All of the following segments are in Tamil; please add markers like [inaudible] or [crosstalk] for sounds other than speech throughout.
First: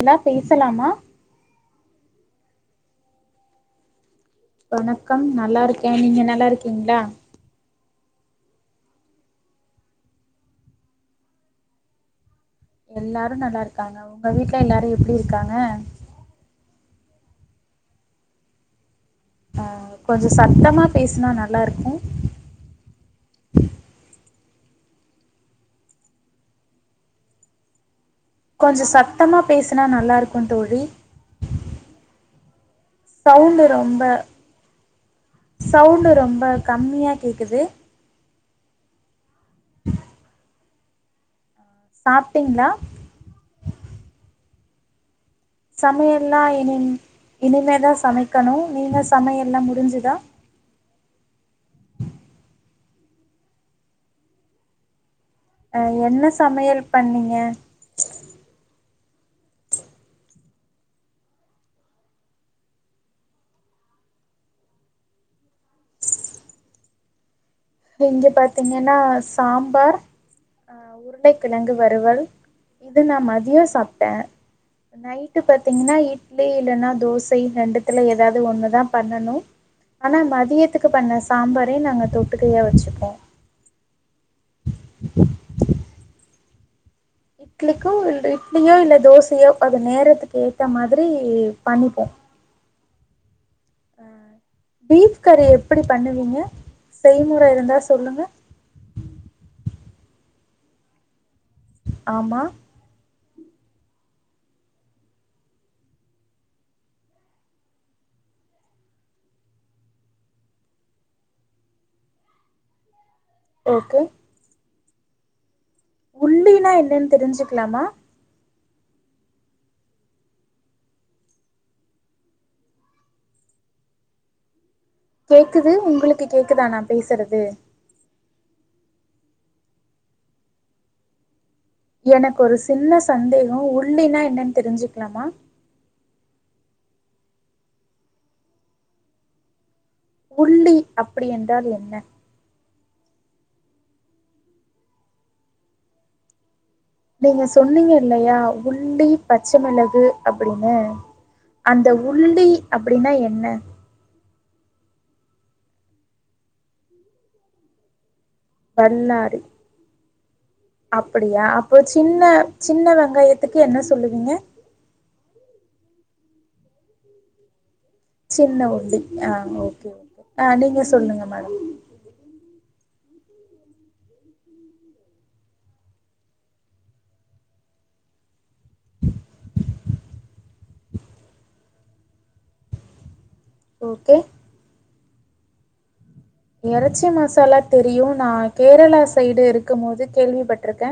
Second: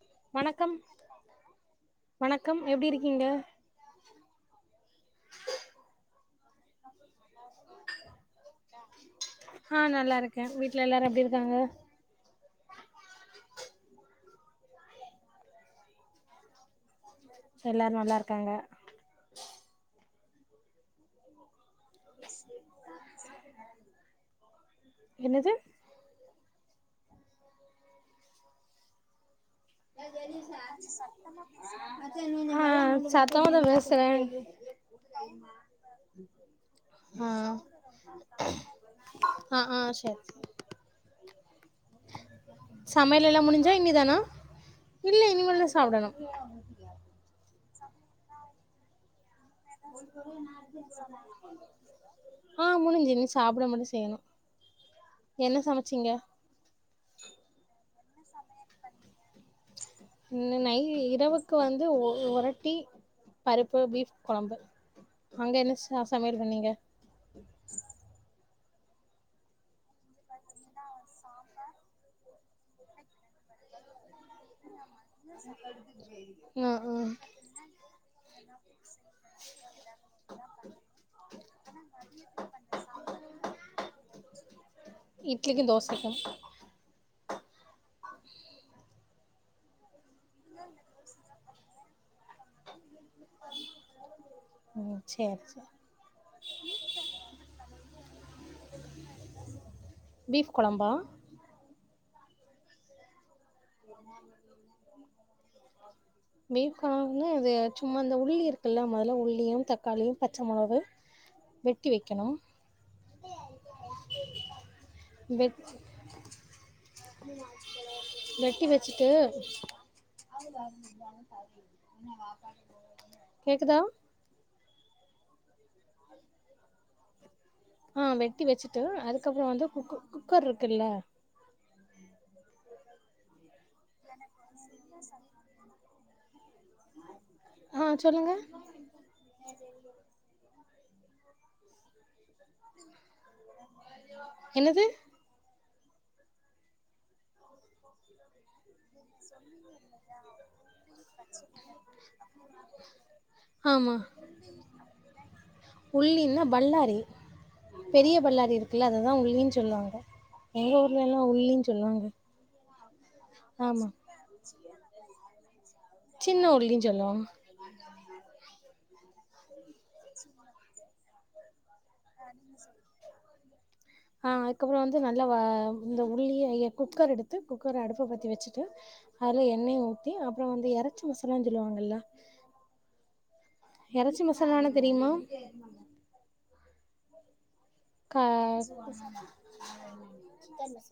என்னா வணக்கம் பேசலாமா வணக்கம் எப்டி இருக்கீங்க வணக்கம் நல்லா இருக்கேன் நீங்க நல்லா இருக்கீங்களா ஆஹ் நல்லா இருக்கேன் வீட்டு்ல எல்லாரும் எப்டி இருக்காங்க எல்லாரும் நல்லா இருக்காங்க உங்க வீட்டுல எல்லாரும் எப்டி இருக்காங்க எல்லாரும் நல்லா இருக்காங்க ஆஹ் கொஞ்சம் சத்தமாக பேசினா நல்லா இருக்கு [unintelligible] என்னது கொஞ்சம் சத்தமா பேசுனா அ நல்லா இருக்கு தோழி சவுண்டு ரொம்ப சவுண்டு ரொம்ப கம்மியா கேக்குது [inaudible] ஆஹ ஆஹ சரி ச சாப்ட்டீங்களா [inaudible] சமையெலெல்லாம் முடிஞ்சுதா இனிமேதானா சமையல் எல்லாம் இன்ன இனிமே தான் சமைக்கணும் நீனஸ் [unintelligible] ஆஹ் முடுஞ்சுது சாப்பிட மட்டும் செய்யணும் அஹ் என்ன சமையல் பண்ணீங்க இ நை இரவுக்கு வந்து ரொட்டி பருப்பு பீஃப் குழம்பு அங்க என்ன ச சமையல் பண்ணீங்க இங்க பாத்தீங்கன்னா சாம்பார் ஆஹ் உருண்ட கிழங்கு வருவல் இது நான் மதியம் சாப்பிட்டேன் நைட்டு பாத்தீங்கன்னா இட்லி ஆ இல்லைன்னா ஆ தோசை ரெண்டுத்துல ஏதாவது ஒண்ணுதான் பண்ணனும் ஆனா மதியத்துக்கு பண்ண சாம்பாரே நாங்க தொ வச்சுப்போம் இட்லிக்கும் தோசை இட்லிக்கு இல்ல இட்லியோ இல்ல தோசையோ அது நேரத்துக் கேத்த மாதிரி பண்ணிப்போ அ ம் பீஃப் சேரி கறி சேரி எப்புடி பண்ணுவீங்க செய்முறை இருந்தா சொல்லுங்க பீஃப் குழம்பா ஆமா பிஃப் குழம்புன்னா அது சும்மா இந்த உள்ளி இருக்குல்ல முதல்ல உள்ளியும் தக்காளியும் பச்ச மொளகு வெட்டி வெக்கிணு ஓகே வெட் உள்ளினா என்ன னேன் தெரிஞ்சுக்குலாமா ட்டி வெச்சுட்டு கேக்குதா கேக்குது உங்களுக்கு கேக்குதா நா பேசுறது ஆ வெட்டி வெச்சுட்டு அதுக்கப்புறோ வந்து குக்கு குக்கர் ருக்குல்ல எனக்கு ஒரு சின்ன சந்தேக் கம் உள்ளி னா என்னன் தெரிஞ்சுக்குலாமா ஆ சொல்லுங்க உள்ளி அப்புடி என்றால் என்ன என்னது நீங்க சொன்னீங்க இல்லையா உள் உள்ளி பச்ச மிளகு அப்புடின்னு அந்த உள்ளி அப்புடின்னா என்ன உள்ளினா பல்லாரி பெரிய பல்லா இருக்குல்ல அததா உள்ளின் சொல்வாங்க அப்டியா அப்ப சின்ன சின்ன வெங் காயத்துக்கு என்ன ஆமா சொல்லுவீங்க சின்ன உள்ளின் சொல்வோ சின்ன உள்ளி ஆ ஓகே ஆ நீங்க சொல்லுங்க மேடம் ஆ அதுக்கப்றொ வந்து நல்லா வா இந்த உள்ளிய ய குக்கர் எடுத்து குக்கர அடுப்ப பத்தி வச்சுட்டு அதுல எண்ணெய ஊத்தி அப்றொ வந்து எறச்சி மசாலான் சொல்வாங்கல்ல ஓகே எறச்சி மசாலானா தெரியுமா எறச்சி மசாலா தெரியு க நா கேரளா சைடு இருக்கும் போது கேள்விப்பட்ருக்க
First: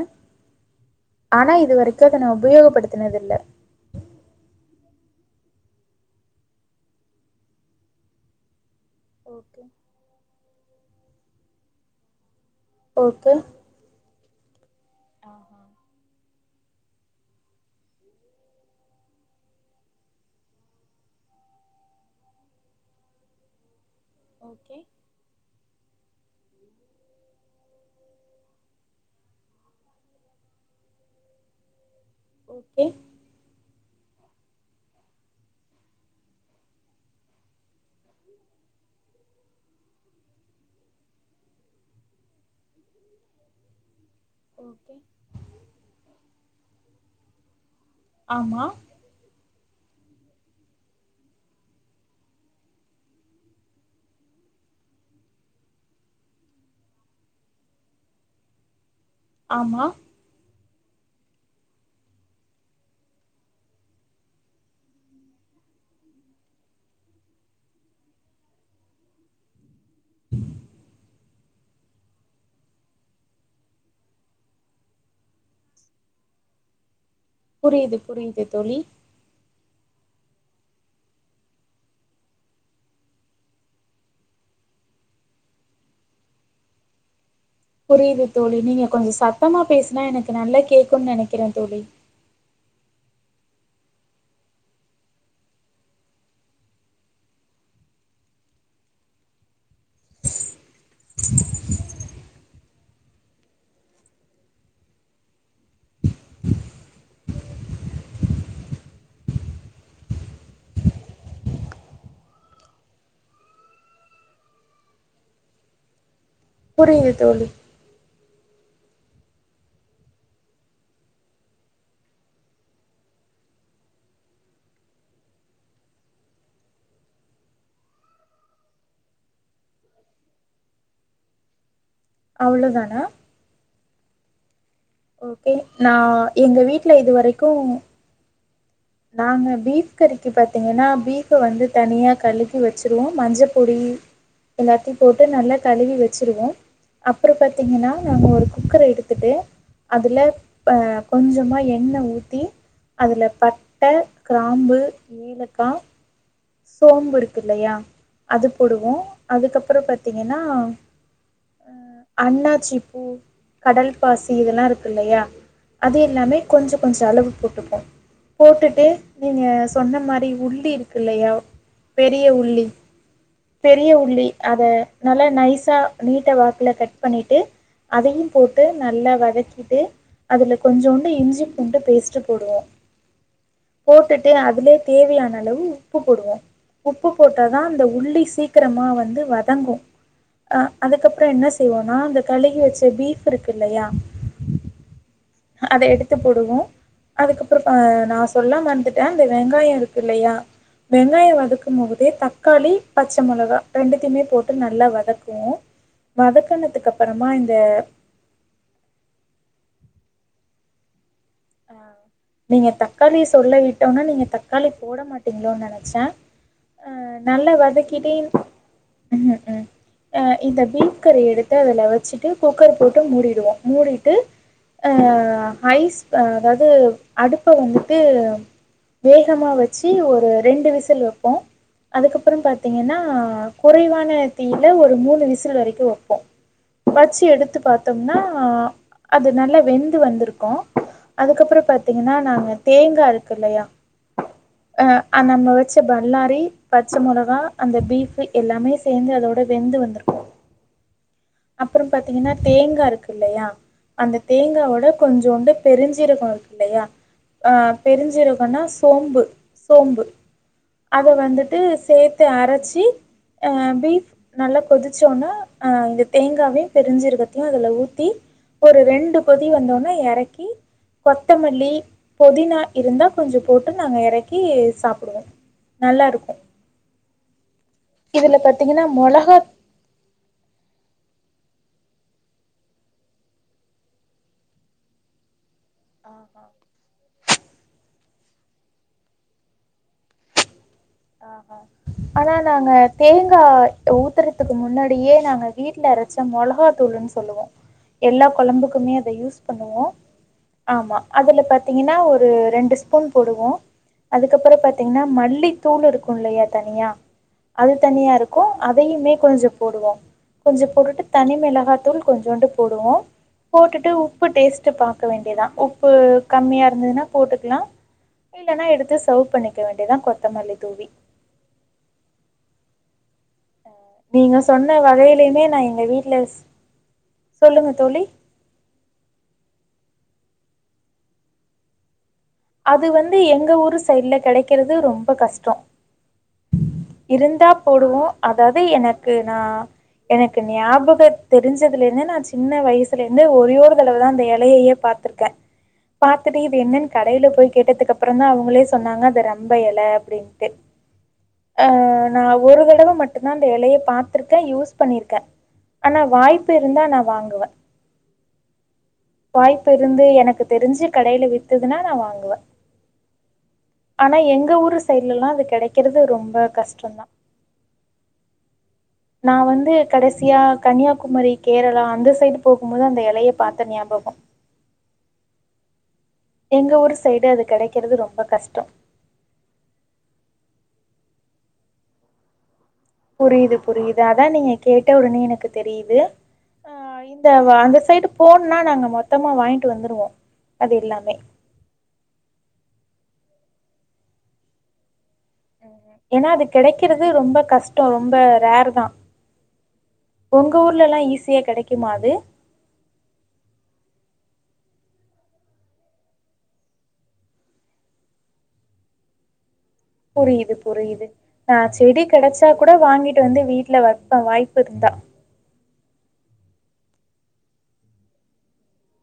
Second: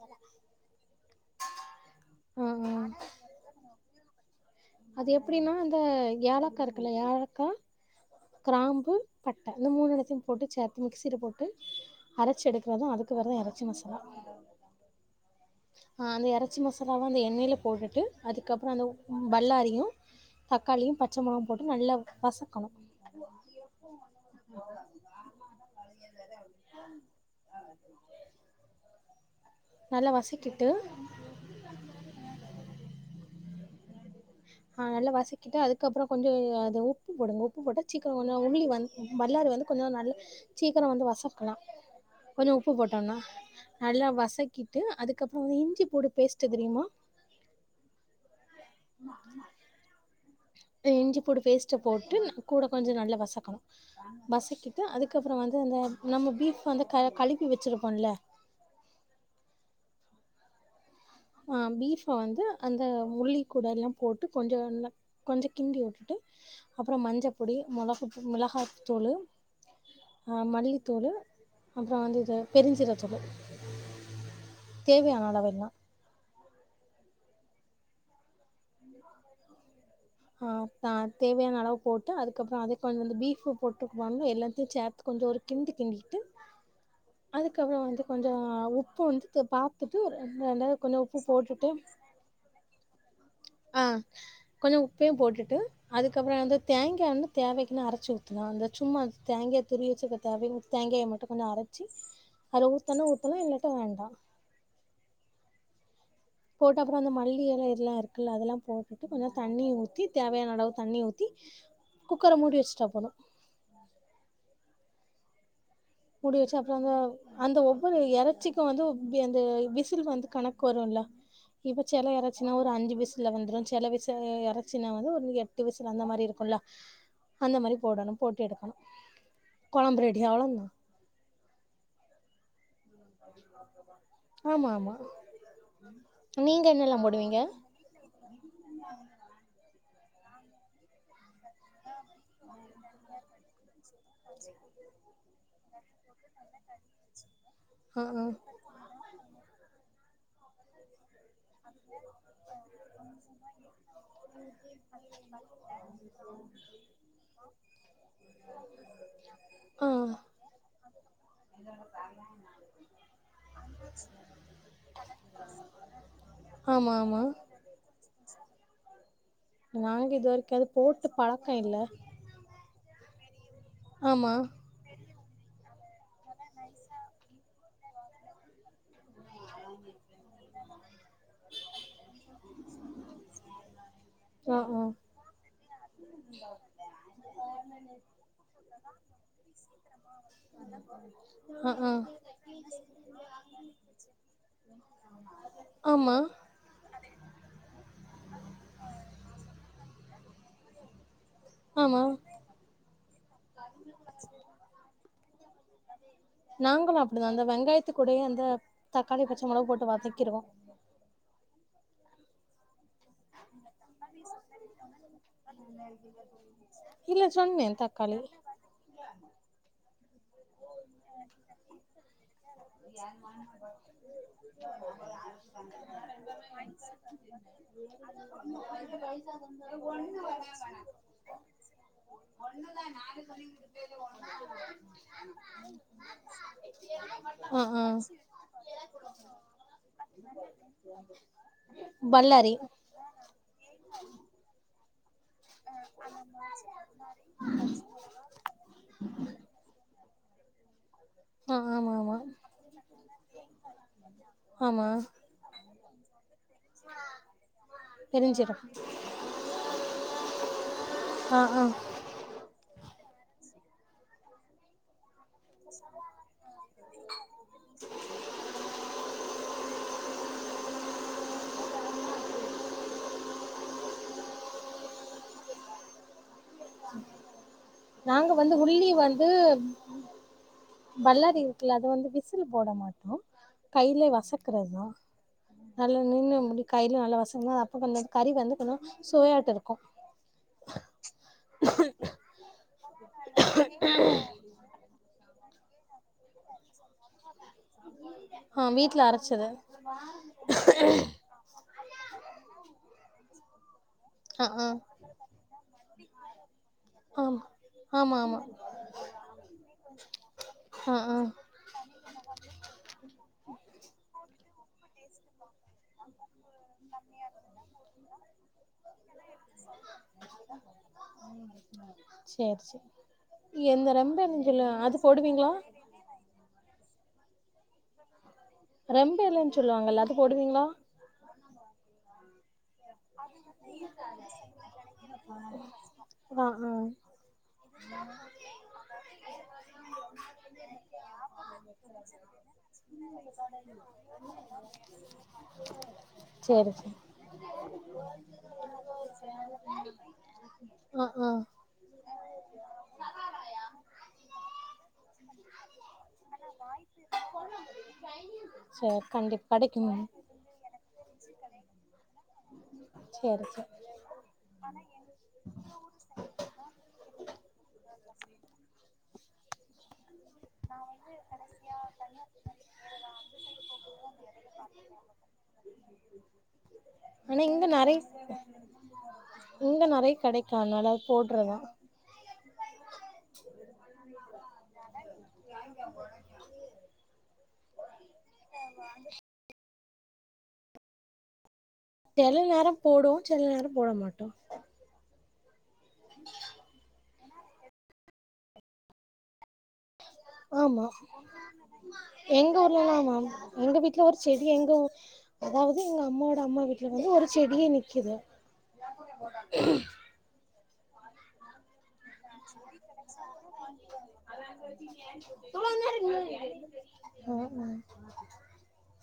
ஆனா இதுவரைக்கு அத நா ஆ ஆ. உபயோகப்படுத்துனது இல்ல அது எப்டின்னா அந்த ஏலக்கா இருக்குல ஏலக்கா க்ராம்பு பட்ட ஓகே இந்த மூணு [unintelligible] போட்டு ச மிக்சில போட்டு அரச்சி எடுத் தாதா அதுக்கு ஓகே வேர்தஅ எறச்சி மசாலா ஆஹா ஆ அந்த எறச்சி மசாலாவா அந்த எண்ணெயில போட்டுட்டு அதுக்கப்றொ அந்த பல்லாரியு தக்காளியு பச்ச மொளகும் போட்டு நல்லா வசக்கணு ஓகே [inaudible] நல்லா வசக்கிட்டு ஓகே ஆ நல்லா வசக்கிட்டு அதுக்கப்றொ கொஞ்சொ அது உப்பு போடுங்க உப்பு போட்டா சீக்கரொ கொஞ்சொ உமிலி வந் பல்லாரி வந்து கொஞ்சொ நல் சீக்கரொ வந்து வசக்கலா கொஞ்சொ உப்பு போட்டோம்னா நல்லா வச கிட்டு ஓகே அதுக்கப்றொ இஞ்சி பூண்டு பேஸ்ட்டு தெரியுமா ஆமா இஞ்சிப்பூடு பேஸ்ட்டு போட்டு ந கூட கொஞ்சொ நல்லா வசக்கணு வசக்கிட்டு அதுக்கப்றொ வந்து அந்த நம்ம பீஃப் வந்து க கழுவி வச்சிருப்போம்ல ஆமா ஆ பீஃப வந்து அந்த உல்லிக்கூடல்லா போட்டு கொஞ்ச கொஞ் கொஞ்சொ கிண்டி உட்டுட்டு அப்றொம் மஞ்சப்பொடி மொளகு மிளகாய்த்தூளு அ மல்லித்தூளு அப்றொ வந்து இது பெருஞ்சீரத்தூளு தேவையான அளவு எல்லா புரியிது புரியிது தோழி ஆ அ தேவையான அளவு போட்டு அதுக்கப்றொ அத கொஞ் வந்து பீஃப் போட்டுக்குவ எல்லாத்தையு சேத்து கொஞ்சொ ஒரு கிண்டு கிண்டிட்டு அதுக்கப்றொ வந்து புரியுது கொஞ்சொ தோழி நீங்க உப்பு கொஞ்சோ வந்து த சத்தமா பாத்துட்டு பேசுனா எனக்கு நல்லா ரெண்டாவ்து கொஞ்சொ கேக்குன்னு உப்பு நெனைக்கிறே போட்டுட்டு தோழி ஆ கொஞ்சொ உ ப்பையு போட்டுட்டு அதுக்கப்றொ வந்து தேங்கா வந்து தேவைக்குனு அரச்சு ஊத்தலா அந்த சும்மா தேங்கா துரியி வச்சுக்க தேவன் தேங்காய மட்டு கொஞ்சொ அரச்சு அத்ல ஊத்தன்னா ஊத்தலா இல்லாட்டா வேண்டா போட்டா அப்றொ அந்த மல்லி எல எல்லா இருக்குல்ல அதெல்லா போட்டுட்டு கொஞ்சொ தண்ணிய ஊத்தி தேவையான அளவு தண்ணிய ஊத்தி குக்கர மூடி வச்சுட்டா போது மூடி வச்சு அப்றொ அந்த புரியுது தோழி அந்த ஒவ்வொரு எற ச்சிக்கு வந்து அந்த விசில் வந்து கணக்கு வருல்ல இப்போ செல எறச்சினா ஒரு அஞ்சு விசில்ல வெந்த்ரு செல விச எறச்சினா வந்து ஒரு எட்டு விசில் அந்த மாரி இருக்குல்ல அந்த மாரி போடணும் போட்டு எடுக்கணு கொழம்பு ரெடி அவ்வளோந்தா அவ்ளோதான ஆமா, ஆமா, ஓகே நா எங்க நீங்க வீட்ல என்னெல்லாம் போடுவீங்க இதுவரைக்கு நாங்க பீஃப் கறிக்கு பாத்தீங்கன்னா பீஃப்ப வந்து தனியா கழுகி வச்சிருவோ மஞ்ச பொடி எல்லாத்தியு போட்டு நல்லா கழுவி வச்சிருவோ அப்பறோ பாத்தீங்கன்னா ஆ ஆ நாங்க ஒரு குக்கர எடுத்துட்டு அதுல ப கொஞ்சமா எண்ணெ ஊத்தி அதுல பட் ட கிராம்பு ஏலக்கா சோம்பு இருக்கு இல்லையா அது போடுவோ அதுக்கப்பறோ ஆ பாத்தீங்கனா அ அண்ணாச்சிப்பூ, கடல் பாசி இதெல்லா இருக்கு இல்லையா அது எல்லாமே கொஞ்ச ஆமா கொஞ்ச ஆமா அளவு போட்டுப்போ போட்டுட்டு நீங்க சொன்ன நாங்க இது மாரி வரைக்கும் அது உள்ளி இருக் போட்டு இல்லையா பழக்கம் இல்ல பெரிய உள்ளி பெரிய உள்ளி ஆமா அத நல்லா நைஸா நீட்ட வாக்குல கட் பண்ணிட்டு அதையு போட்டு நல்லா வதக் ட்டு அதுல கொஞ்சோண்டு இஞ்சி பூண்டு பேஸ்ட் போடுவோ, போட்டுட்டு ஆ அதுலயே ஆ தேவையான அளவு உப்பு போடுவோ உப்பு போட்டாதா அந்த உள்ளி சீக்கிரமா வந்து வதங்கு அ அதுக்கப்பறோ என்ன ஆ ஆ செய்வோனா அந்த கழுகி வச்ச பீஃப் இருக்கு இல்லையா அத எடுத்து ஆமா போடுவோ, அதுக்கப்றோ அ நா சொல்லமறந்துட்டே அந்த வெங்காயோ இருக்கு இல்லையா வெங்காய ஆமா வதக்கும்போதே தக்காளி ப ச்ச மொளகா ரெண்டுத்தையுமே போட்டு நல்லா வதக் போ நாங்களு அப்டிதா அந்த வெங்காயத்து கூடையே அந்த தக்காளி பச்ச மொளவா போட்டு வதக் கிருவோ ஆ, நீங்க த தக்காளி சொல்ல விட்டோனா நீங்க தக்காளி போட மாட்டீங்ளோனு நெனைச்ச அ இல்ல நல்ல சொன்னே வதக்கிட்டே, தக்காளி ம், ம் அ இந்த பீஃப் கறி எடுத்து அதுல வச்சுட்டு குக்கர் போட்டு மூடிடுவோ மூடிட்டு ஹை அதாவது அடுப்ப வந்துட்டு வேகமா வச்சு ஒரு ரெண்டு விசில் வப்போ அதுக்கப்புறம் பாத்தீங்கன்னா குறைவான தீயில ஒரு மூனு விசில் வரைக்கும் வப்போம் வச்சு எடுத்து ஆ ஆ பாத்தோம்னா அது நல்லா வெந்து வந்துருக்கும் அதுக்கப்புறம் பாத்தீங்கன்னா நாங்க பல்லாரி தேங்கா இருக்கு இல்லையா ஆ அ நம்ம வச்ச பல்லாரி பச்ச மொளகா அந்த பீஃப் எல்லாமே சேந்து அதோட வெந்து வந்துருக்கும் ஆ அப்புறம் ஆமா ஆமா பாத்தீங்கன்னா தேங்கா இருக்கு இல்லையா அந்த தேங்காவோட ஆமா கொஞ்சோண்டுப் பெருஞ்சீரகம் இருக்கு இல்லையா ஆ பெருஞ்சீர பெருஞ்சீரகோன்னா சோம்பு சோம்பு அத ஆ வந்துட்டு ஆ சேத்து அரச்சி அ பீஃப் நல்லா கொதிச்சு தோன்னா அ இந்த தேங்காவையும் பெரிஞ்சிருக்கத்தையும் அதுல ஊத்தி ஒரு ரெண்டு கொதி வந்தோன் ழ எறக்கி கொத்தமல்லி புதினா இருந்தா கொஞ்சம் போட்டு நாங்க எறக்கி சாப்புடுவோம் நல்லா இருக்கும் நாங்க இதுல வந்து பாத்தீங்கன்னா உள்ளி வந்து மொளகாத் பல்லாரி குல அத வந்து விசில் போட மாட்டோம் கையிலயே வசக்குறதுதா நல்லா நின்னு முடி கையில நல்லா வசங்கோ அப்ப கொஞ்சம் கறி வந்து போனா சோயாட இருக்கும் ஆ ஆனா நாங்க தேங்கா ஊத்தறதுக்கு முன்னாடியே நாங்க வீட்ல அரச்ச மொளஹா தூளுன் சொல்லுவோ எல்லா ஆ கொழம்புக்குமே வீட்ல அத யூஸ் அரச்சது பண்ணுவோ ஆமா அதுல பாத்தீங்கன்னா ஒரு ரெண்டு ஸ்பூன் போடுவோ ஆ அதுக்கப்பறொ ஆ பாத்தீங்னா மல்லி தூள் இருக்குலயா தனியா ஆமா அது தனியா ஆமா ஆமா இருக்கு அதையுமே கொஞ்ச போடுவோ கொஞ்ச ஆ போட்டுட்டு ஆ தனி மிளகாய் தூள் கொஞ்யோன்டு போடுவோ போட்டுட்டு உப்பு டேஸ்ட் பாக்கல வேண்டியதா உப்பு கம்மியா இருந்ததுன்னா போட்டுக்கலா இல்லைனா எடுத்து சர்வ் பண்ணிக்க வேண்டியதா கொத்தமல்லி தூவி சேரி சேரி எந்த அஹ் நீங்க ரெம்பைலன்னு சொல்லு சொன்ன அது வகையிலயுமே போடுவீங்களா நா எங்க வீட்டுல சொல்லுங்க தோழி ரெம்ப இலன்னு சொல்லுவாங்கல்ல அது போடுவீங்களா அது வந்து எங்க ஊரு சைட்ல கிடைக்கிறது ரொம்ப கஷ்ட்டோ ஆ ஆ இருந்தா போடுவோ அதாவது எனக்கு நா எனக்கு ஞாபக தெரிஞ்சதுல இருந்து நா சின்ன வயசுல இருந்து ஒரே ஒரு தடவதா அந்த இலயையே பாத்திருக்க பாத்துட்டு இது சேரி என்னன்னு சேரி உள்ள போய் கேட்டது அப்புறம அவங்களே சொன்னாங்க அத ரம்ப இல அப்டின்ட்டு ஆ ஆ அஹ் நா ஒரு தடவை மட்டுதா அந்த இலய பாத்திருக்க யூஸ் பண்ணிருக்க ஆனா வாய்ப்பு இருந்தா நா வாங்குவ சேரி கண்டிப்பா வாய்ப்பு கெடைக்குங்க இருந்து எனக்கு தெரிஞ்சு கடையில வித்துதுனா நா வாங்குவ வ சேரி சேரி ஆனா எங்க ஊரு சைடுலல்லா அது கிடைக்கிறது ரொம்ப கஷ்டதா நா வந்து கடைசி சியா கன்னியாகுமரி கேரளா அந்த சைடு போகும்போது அந்த இலய பாத்த ஞாபக எங்க ஊரு சைடு அது ஆனா இங்க கெடைக்கிறது நறைய ரொம்ப கஷ்டம். இங்க நறைய கிடைக்கு அதனால போடுறத புரியுது புரியுது அதா நீங்க கேட்ட உடனே எனக்கு தெரியுது ஆஹ் இந் [unintelligible] அந்த சைடு போன்ன நாங்க மொத்தமா வாங் ட்டு வந்துருவோ அது எல்லாமே செல நேர போடு செல நேர போட மாட்டோ ஏன்னா அது கெடக்கறது அது ரொம்ப கஷ்ட ரொம்ப ரேர்தா ஆமா அது? எங்க ஊர்லன ஆமா எங்க வீட்ல ஒரு செ எங்க அதாவது எங்க அம்மாவோட அம்மா வீட்ல வந்து ஒரு செடியே நிக்குது புரிது புரிது நா செடிக் கெடச்சாக் கூட வாங்கிட்டு வந்து வீட்ல வப்பே வாய்ப்புருந்தா ஹ்